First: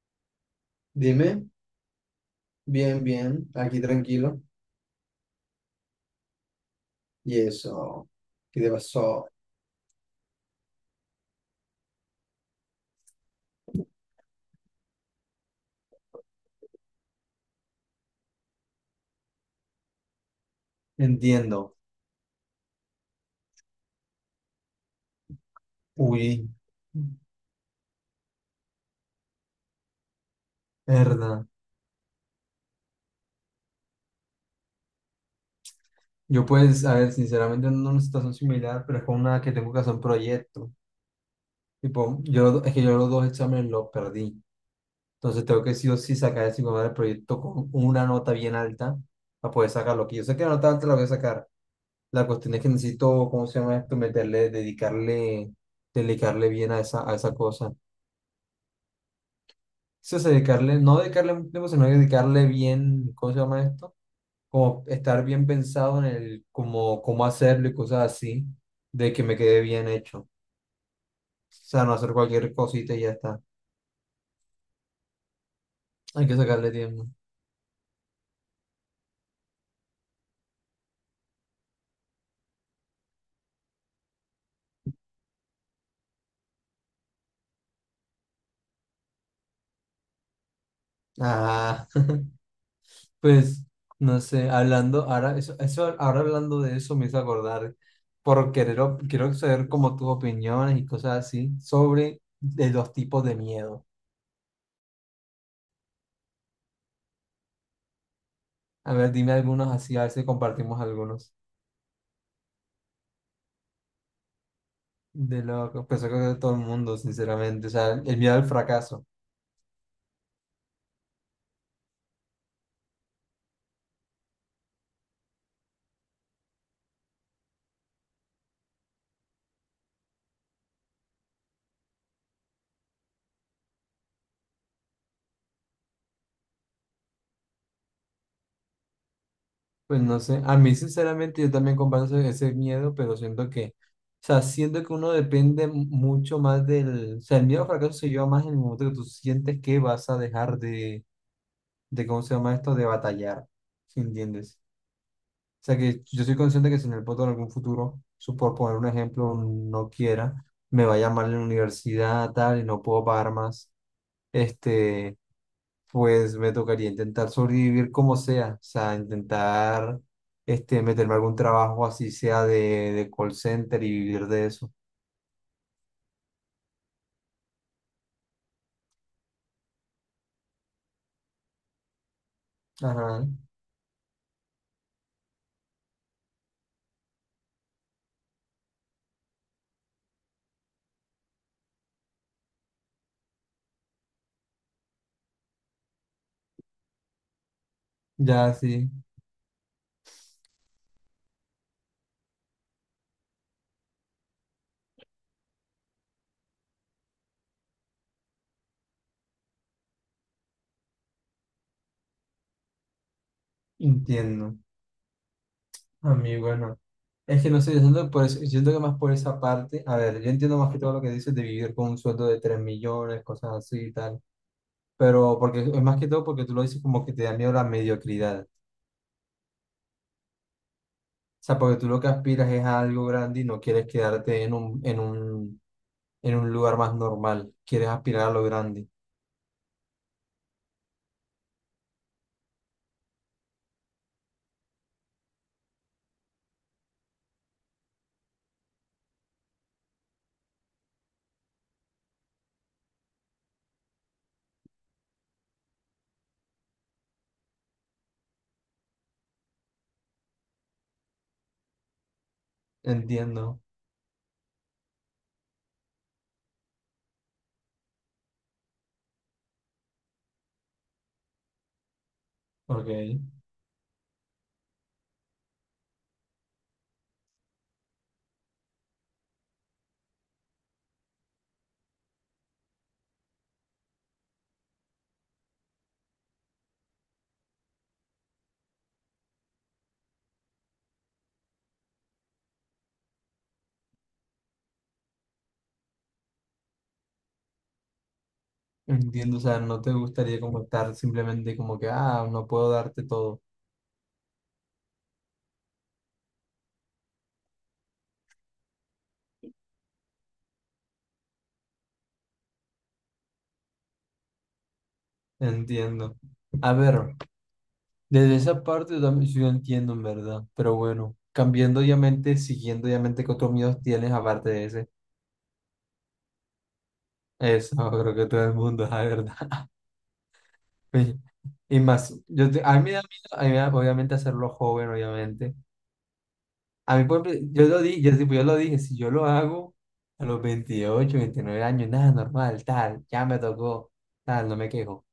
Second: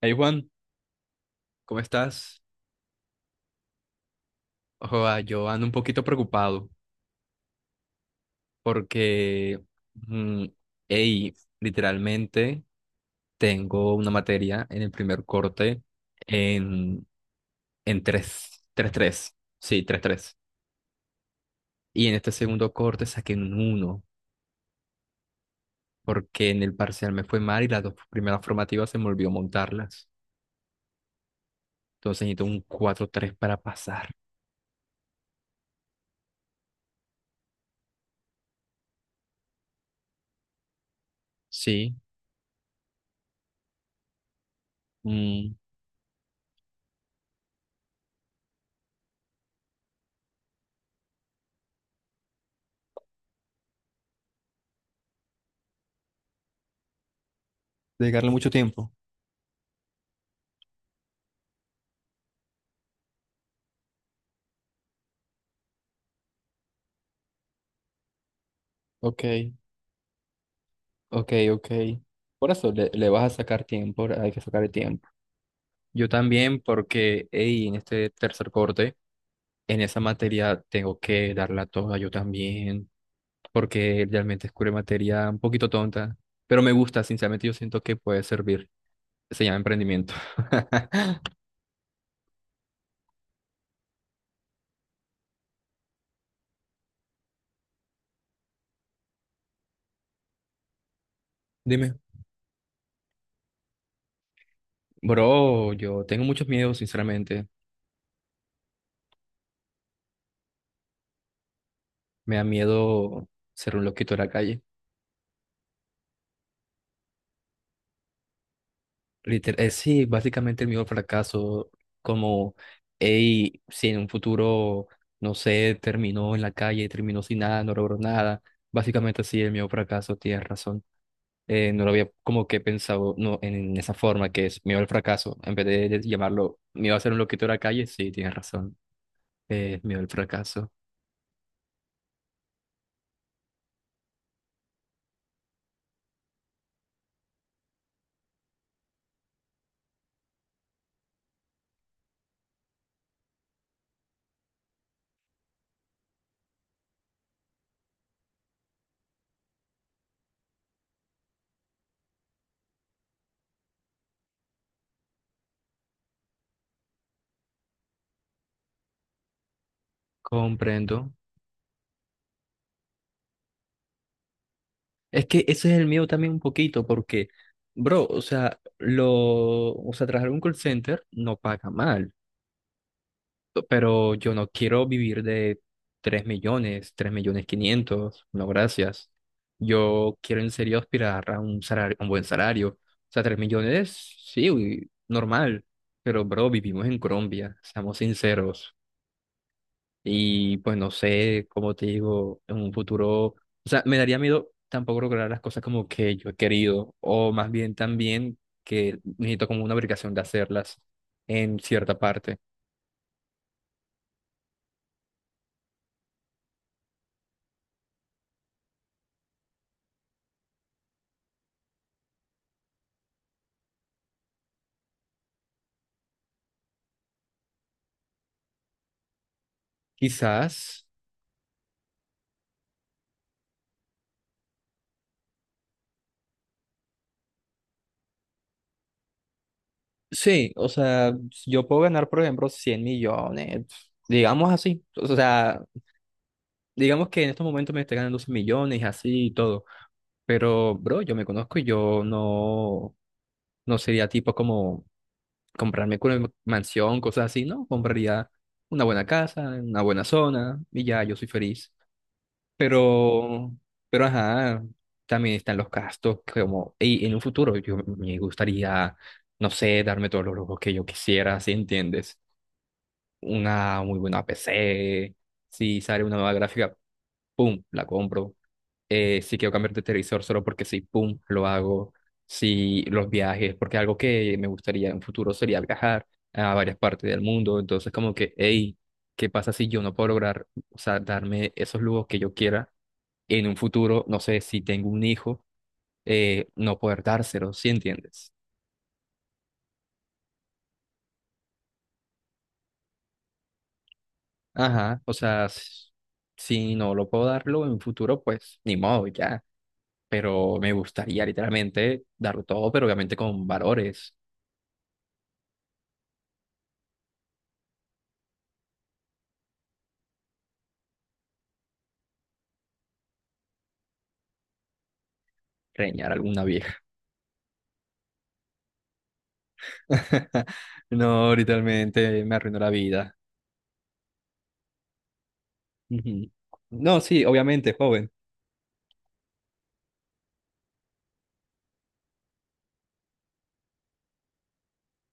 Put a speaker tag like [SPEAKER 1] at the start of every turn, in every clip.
[SPEAKER 1] Hey Juan,
[SPEAKER 2] Dime,
[SPEAKER 1] ¿cómo estás?
[SPEAKER 2] bien, bien, aquí tranquilo.
[SPEAKER 1] Ojo, ah, yo ando un poquito preocupado
[SPEAKER 2] Y eso, ¿qué te pasó?
[SPEAKER 1] porque, mm, hey, literalmente tengo una materia en el primer corte en, en 3 3 3, sí, tres tres,
[SPEAKER 2] Entiendo.
[SPEAKER 1] y en este segundo corte saqué un uno
[SPEAKER 2] Uy,
[SPEAKER 1] porque en el parcial me fue mal y las dos primeras formativas se me olvidó montarlas.
[SPEAKER 2] verdad.
[SPEAKER 1] Entonces necesito un 4 3 para pasar.
[SPEAKER 2] Yo pues, a ver, sinceramente ando en una situación similar, pero es con una que tengo que hacer un proyecto.
[SPEAKER 1] Sí,
[SPEAKER 2] Tipo, yo, es que yo los dos exámenes los perdí. Entonces
[SPEAKER 1] mm,
[SPEAKER 2] tengo que sí o sí sacar el del proyecto con una nota bien alta para poder sacarlo. Que yo sé que la nota alta la voy a sacar. La cuestión es que necesito, ¿cómo se llama esto? Meterle, dedicarle, dedicarle bien a esa cosa.
[SPEAKER 1] dedicarle mucho tiempo.
[SPEAKER 2] Sí, o sea, dedicarle, no dedicarle mucho tiempo, sino dedicarle bien, ¿cómo se llama esto? Como estar bien pensado en el, como, cómo hacerlo y cosas así, de que
[SPEAKER 1] Ok.
[SPEAKER 2] me quede bien hecho. O
[SPEAKER 1] Ok, ok.
[SPEAKER 2] sea, no hacer
[SPEAKER 1] Por
[SPEAKER 2] cualquier
[SPEAKER 1] eso le,
[SPEAKER 2] cosita y
[SPEAKER 1] le
[SPEAKER 2] ya
[SPEAKER 1] vas a
[SPEAKER 2] está.
[SPEAKER 1] sacar tiempo, hay que sacar el tiempo. Yo
[SPEAKER 2] Hay que
[SPEAKER 1] también
[SPEAKER 2] sacarle tiempo.
[SPEAKER 1] porque, hey, en este tercer corte, en esa materia tengo que darla toda yo también, porque realmente es una materia un poquito tonta, pero me gusta, sinceramente yo siento que puede servir. Se llama emprendimiento.
[SPEAKER 2] Ah, pues, no sé, hablando, ahora, eso, ahora hablando de eso me hizo acordar, por querer, quiero saber como tus opiniones y cosas así,
[SPEAKER 1] Dime.
[SPEAKER 2] sobre de los tipos de miedo.
[SPEAKER 1] Bro, yo tengo muchos miedos, sinceramente.
[SPEAKER 2] A ver, dime algunos así, a ver si compartimos algunos.
[SPEAKER 1] Me da miedo ser un loquito de la calle.
[SPEAKER 2] De loco, pues yo creo que todo el mundo, sinceramente, o sea, el miedo al fracaso,
[SPEAKER 1] Sí, básicamente el miedo al fracaso, como, hey, si en un futuro, no sé, terminó en la calle, terminó sin nada, no logró nada, básicamente sí, el miedo al fracaso, tienes razón. No lo había como que pensado no, en esa forma que es miedo al fracaso, en vez de llamarlo miedo a ser un loquito de la calle, sí, tienes razón, miedo
[SPEAKER 2] pues
[SPEAKER 1] al
[SPEAKER 2] no sé, a
[SPEAKER 1] fracaso,
[SPEAKER 2] mí sinceramente yo también comparto ese, ese miedo, pero siento que, o sea, siento que uno depende mucho más del, o sea, el miedo al fracaso se lleva más en el momento que tú sientes que vas a dejar de ¿cómo se llama esto?, de batallar, ¿sí entiendes? O sea, que yo soy consciente que si en el punto en algún futuro, por poner un ejemplo, no quiera, me vaya mal en la universidad, tal, y no puedo pagar más, este. Pues me tocaría intentar sobrevivir como sea, o sea, intentar este,
[SPEAKER 1] comprendo.
[SPEAKER 2] meterme a algún trabajo así sea de call center y vivir de eso.
[SPEAKER 1] Es que ese es el miedo también un poquito, porque, bro, o sea, trabajar en un call center no paga mal
[SPEAKER 2] Ajá,
[SPEAKER 1] pero yo no quiero vivir de 3 millones, 3 millones 500 no gracias. Yo quiero en serio aspirar a un salario, un buen salario. O sea, 3 millones, sí, uy, normal, pero bro, vivimos en Colombia, seamos
[SPEAKER 2] ya
[SPEAKER 1] sinceros.
[SPEAKER 2] sí,
[SPEAKER 1] Y pues no sé, como te digo, en un futuro, o sea, me daría miedo tampoco lograr las cosas como que yo he querido, o más bien también que necesito como una obligación de hacerlas en cierta parte.
[SPEAKER 2] entiendo. A mí, bueno, es que no sé, yo siento, que siento que más por esa parte, a ver, yo entiendo más que todo lo que dices de vivir con un sueldo de 3 millones, cosas así y tal, pero porque es más que todo porque tú lo dices como que te da miedo la mediocridad.
[SPEAKER 1] Quizás.
[SPEAKER 2] Sea, porque tú lo que aspiras es a algo grande y no quieres quedarte en un, en un, en un lugar más normal. Quieres aspirar a lo grande.
[SPEAKER 1] Sí, o sea, yo puedo ganar, por ejemplo, 100 millones, digamos así. O sea, digamos que en estos momentos me estoy ganando 100 millones, así y todo. Pero, bro, yo me conozco y yo no, no sería tipo como comprarme una mansión, cosas así, ¿no? Compraría una buena casa, en una buena zona y ya, yo soy feliz. Pero,
[SPEAKER 2] Entiendo.
[SPEAKER 1] pero ajá, también están los gastos como, y en un futuro yo me gustaría, no sé, darme todos los lujos que yo quisiera, ¿si entiendes?
[SPEAKER 2] Ok.
[SPEAKER 1] Una muy buena PC, si sale una nueva gráfica, pum, la compro. Si quiero cambiar de televisor solo porque sí, pum, lo hago. Si los viajes, porque algo que me gustaría en un futuro sería viajar a varias partes del mundo, entonces como que, hey, ¿qué pasa si yo no puedo lograr, o sea, darme esos lujos que yo quiera? En un futuro, no sé, si tengo un hijo, no poder dárselo, ¿sí entiendes?
[SPEAKER 2] Entiendo. O sea, no te gustaría como estar simplemente como que, ah, no puedo darte todo.
[SPEAKER 1] Ajá, o sea, s- si no lo puedo darlo en un futuro, pues ni modo, ya. Pero me gustaría literalmente darlo todo, pero obviamente con valores,
[SPEAKER 2] Entiendo. A ver, desde esa parte yo también sí lo entiendo, en verdad. Pero bueno, cambiando obviamente, siguiendo obviamente qué otros miedos tienes aparte de ese.
[SPEAKER 1] reñar a alguna vieja.
[SPEAKER 2] Eso, creo que todo el mundo, la verdad. Sí.
[SPEAKER 1] No,
[SPEAKER 2] Y más,
[SPEAKER 1] literalmente me arruinó la
[SPEAKER 2] a mí me da miedo,
[SPEAKER 1] vida.
[SPEAKER 2] a mí me da- obviamente hacerlo joven, obviamente.
[SPEAKER 1] Ujú.
[SPEAKER 2] A
[SPEAKER 1] No,
[SPEAKER 2] mí,
[SPEAKER 1] sí,
[SPEAKER 2] por ejemplo, yo
[SPEAKER 1] obviamente,
[SPEAKER 2] lo dije,
[SPEAKER 1] joven,
[SPEAKER 2] yo, tipo, yo lo dije, si yo lo hago a los 28 o 29 años, nada, normal, tal, ya me tocó, tal, no me quejo.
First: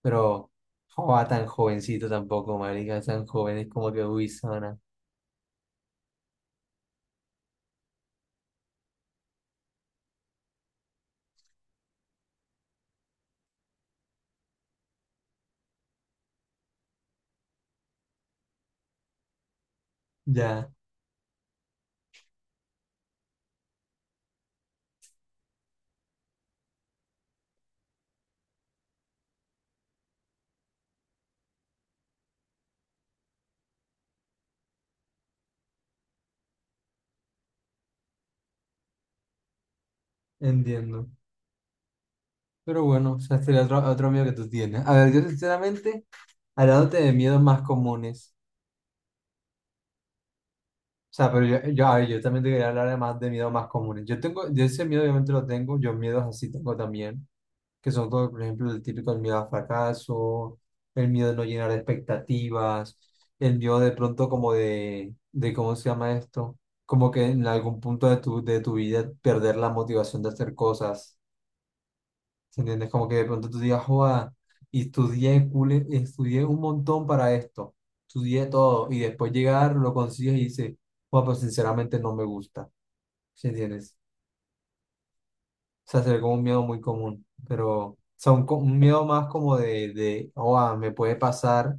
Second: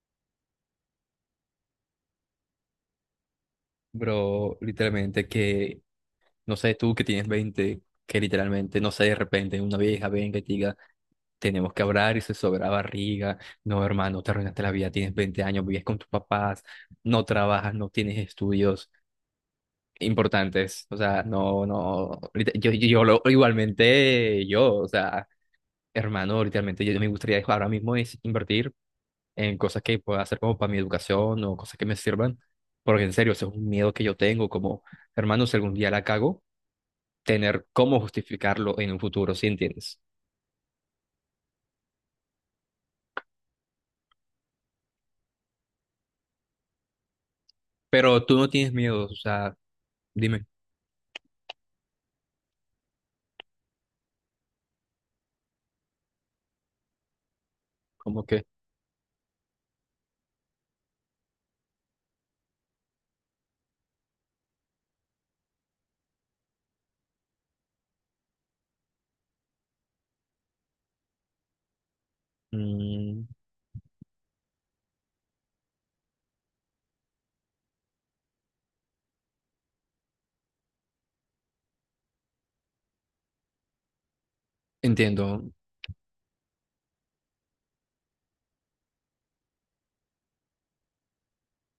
[SPEAKER 2] Pero, joa, tan jovencito tampoco, marica, tan joven, es como que, uy,
[SPEAKER 1] bro,
[SPEAKER 2] zona.
[SPEAKER 1] literalmente que no sé, tú que tienes 20 que literalmente, no sé, de repente una vieja venga y te diga, tenemos que hablar y se sobra barriga. No, hermano, te arruinaste la vida, tienes 20 años, vives con tus papás, no trabajas, no tienes estudios
[SPEAKER 2] Ya,
[SPEAKER 1] importantes. O sea, no, no, igualmente yo, o sea, hermano, literalmente yo me gustaría ahora mismo es invertir en cosas que pueda hacer como para mi educación o cosas que me sirvan, porque en serio, eso es un miedo que yo tengo, como, hermano, si algún día la cago tener cómo justificarlo en un futuro, ¿sí entiendes?
[SPEAKER 2] entiendo. Pero bueno, o sea, este es otro, otro miedo que tú tienes. A ver, yo sinceramente, hablándote de miedos más
[SPEAKER 1] Pero
[SPEAKER 2] comunes.
[SPEAKER 1] tú no tienes miedo, o sea, dime,
[SPEAKER 2] O sea, pero yo, a ver, yo también te quería hablar además de miedos más comunes. Yo tengo, yo ese miedo obviamente lo tengo, yo miedos así tengo también, que son
[SPEAKER 1] ¿cómo
[SPEAKER 2] todo por
[SPEAKER 1] que?
[SPEAKER 2] ejemplo, el típico el miedo al fracaso, el miedo de no llenar expectativas, el miedo de pronto como de ¿cómo se llama esto? Como que en algún punto de tu vida perder la motivación de hacer cosas. ¿Se entiendes? Como que
[SPEAKER 1] Mm,
[SPEAKER 2] de pronto tú digas, joda, y estudié, estudié un montón para esto, estudié todo, y después llegar, lo consigues y dices, joda, pues sinceramente no me gusta, ¿se entiendes?
[SPEAKER 1] entiendo.
[SPEAKER 2] O sea, se ve como un miedo muy común, pero, o sea, un, un miedo más como de, joda, me puede pasar,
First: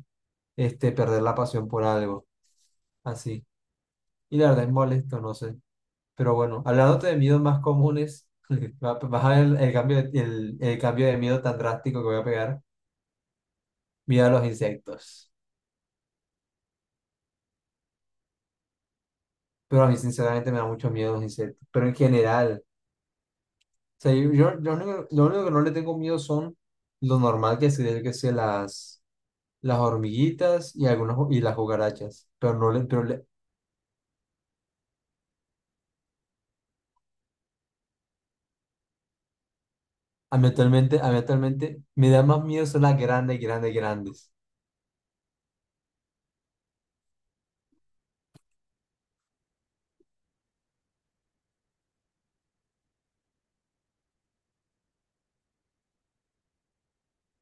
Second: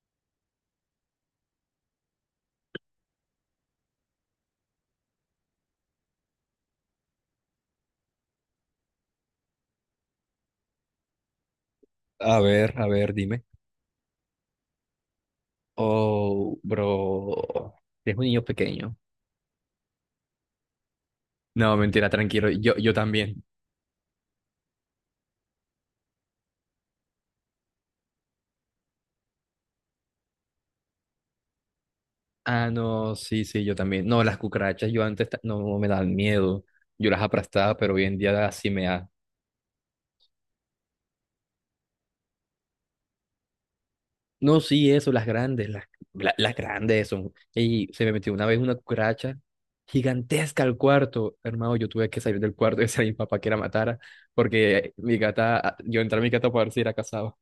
[SPEAKER 2] este, perder la pasión por algo, así. Y la verdad es molesto, no sé. Pero bueno, hablándote de miedos más comunes, vas a ver el cambio, el cambio de miedo tan drástico que voy a pegar,
[SPEAKER 1] A ver, dime.
[SPEAKER 2] miedo a los insectos.
[SPEAKER 1] Oh, bro, es un niño pequeño.
[SPEAKER 2] Pero a mí sinceramente me da mucho miedo los insectos.
[SPEAKER 1] No,
[SPEAKER 2] Pero en
[SPEAKER 1] mentira, tranquilo,
[SPEAKER 2] general,
[SPEAKER 1] yo también.
[SPEAKER 2] o sea, yo, yo lo único que no le tengo miedo son lo normal que sería que sea las hormiguitas y algunas y las cucarachas. Pero
[SPEAKER 1] Ah,
[SPEAKER 2] no le,
[SPEAKER 1] no, sí, sí, yo también. No, las cucarachas yo antes no me dan miedo. Yo las aplastaba, pero hoy en día sí me da.
[SPEAKER 2] a mí actualmente me da más miedo son las grandes, grandes, grandes.
[SPEAKER 1] No, sí, eso, las grandes, las, las grandes son. Y se me metió una vez una cucaracha gigantesca al cuarto. Hermano, yo tuve que salir del cuarto y decir a mi papá que la matara, porque mi gata, yo entré a mi gata para ver si era casado.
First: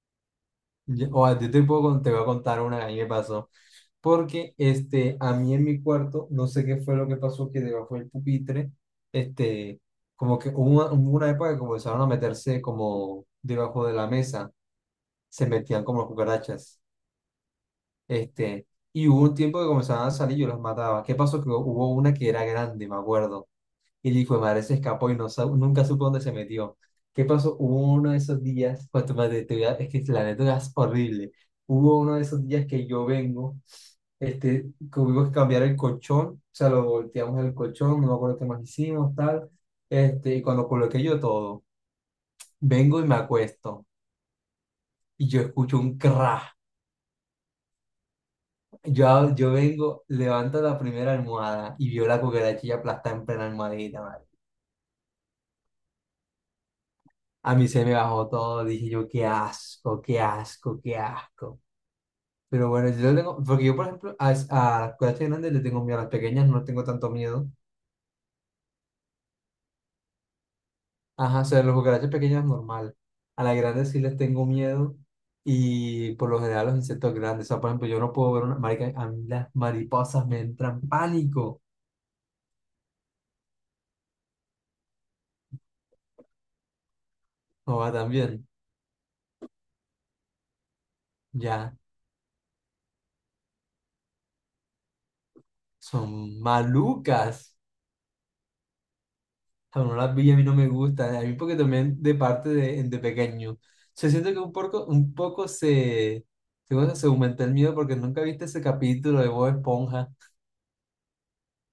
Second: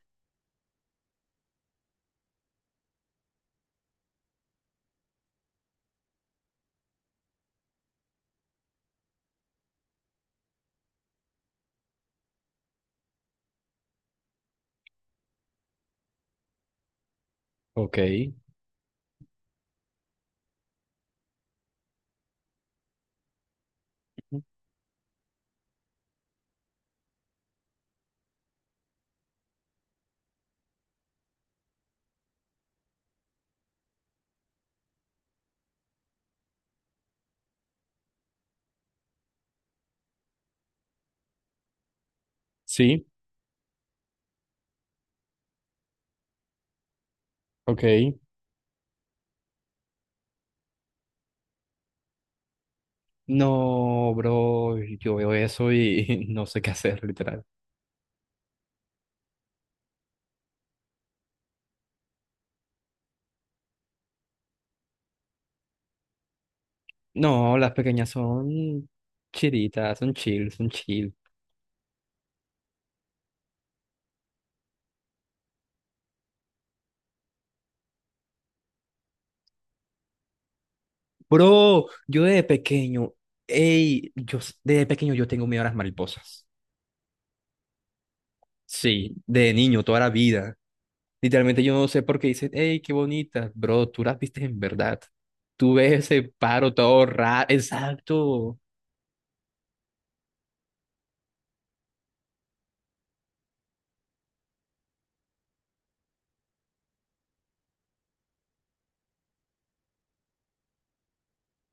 [SPEAKER 2] O a ti te puedo, te voy a contar una que a mí me pasó. Porque este, a mí en mi cuarto, no sé qué fue lo que pasó, que debajo del pupitre, este, como que hubo una época que comenzaron a meterse como debajo de la mesa, se metían como las cucarachas.
[SPEAKER 1] Ok,
[SPEAKER 2] Este, y hubo un tiempo que comenzaban a salir y yo las mataba. ¿Qué pasó? Que hubo una que era grande, me acuerdo, y el hijo de madre se escapó y no, nunca supo dónde se metió. ¿Qué pasó? Hubo uno de esos días, pues, es que la neta es horrible. Hubo uno de esos días que yo vengo este, tuvimos que cambiar el colchón, o sea, lo volteamos el colchón, no me acuerdo qué más hicimos, tal, este, y cuando coloqué yo todo, vengo y
[SPEAKER 1] sí,
[SPEAKER 2] me acuesto, y yo escucho un crash,
[SPEAKER 1] ok.
[SPEAKER 2] yo vengo, levanto la primera almohada, y veo la cucaracha ya aplastada en plena almohadita.
[SPEAKER 1] No, bro, yo veo eso y no sé qué hacer, literal.
[SPEAKER 2] A mí se me bajó todo, dije yo, qué asco, qué asco, qué asco. Pero bueno, yo lo tengo, porque yo, por ejemplo, a las cucarachas grandes le tengo miedo, a las pequeñas no tengo tanto miedo.
[SPEAKER 1] No, las pequeñas son chiritas, son chill, son chill.
[SPEAKER 2] Ajá, o sea, a las cucarachas pequeñas normal. A las grandes sí les tengo miedo y por lo general a los insectos grandes. O sea, por ejemplo, yo no puedo ver una marica, a mí las mariposas me entran pánico.
[SPEAKER 1] Bro, yo de pequeño, ey, yo s- de pequeño yo tengo miedo a las mariposas.
[SPEAKER 2] O va también,
[SPEAKER 1] Sí, de niño, toda la vida. Literalmente
[SPEAKER 2] ya,
[SPEAKER 1] yo no sé por qué dicen, hey, qué bonita, bro, tú las viste en verdad. Tú ves
[SPEAKER 2] son
[SPEAKER 1] ese paro todo raro.
[SPEAKER 2] malucas.
[SPEAKER 1] Exacto.
[SPEAKER 2] Aún no las vi, a mí no me gusta, a mí porque también de parte de pequeño. Se siente que un poco se, se, cosa, se aumenta el miedo porque nunca viste ese capítulo de Bob Esponja.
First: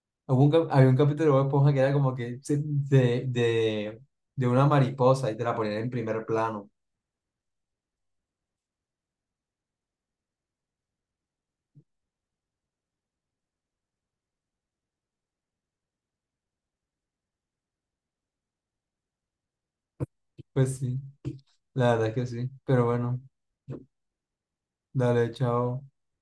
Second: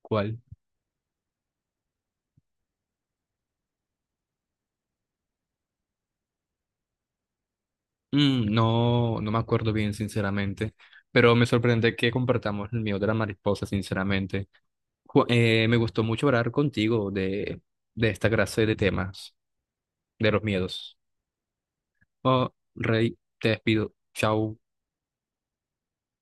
[SPEAKER 1] ¿Cuál?
[SPEAKER 2] Hubo un había un capítulo de Bob Esponja que era como que de una mariposa y te la ponían en primer plano.
[SPEAKER 1] Mm, no, no me acuerdo bien, sinceramente. Pero me sorprende que compartamos el mío de la mariposa, sinceramente. Me gustó mucho hablar contigo de esta clase de temas, de los
[SPEAKER 2] Pues
[SPEAKER 1] miedos.
[SPEAKER 2] sí, la verdad es que sí.
[SPEAKER 1] Oh,
[SPEAKER 2] Pero
[SPEAKER 1] Rey,
[SPEAKER 2] bueno,
[SPEAKER 1] te despido. Chao.
[SPEAKER 2] dale, chao.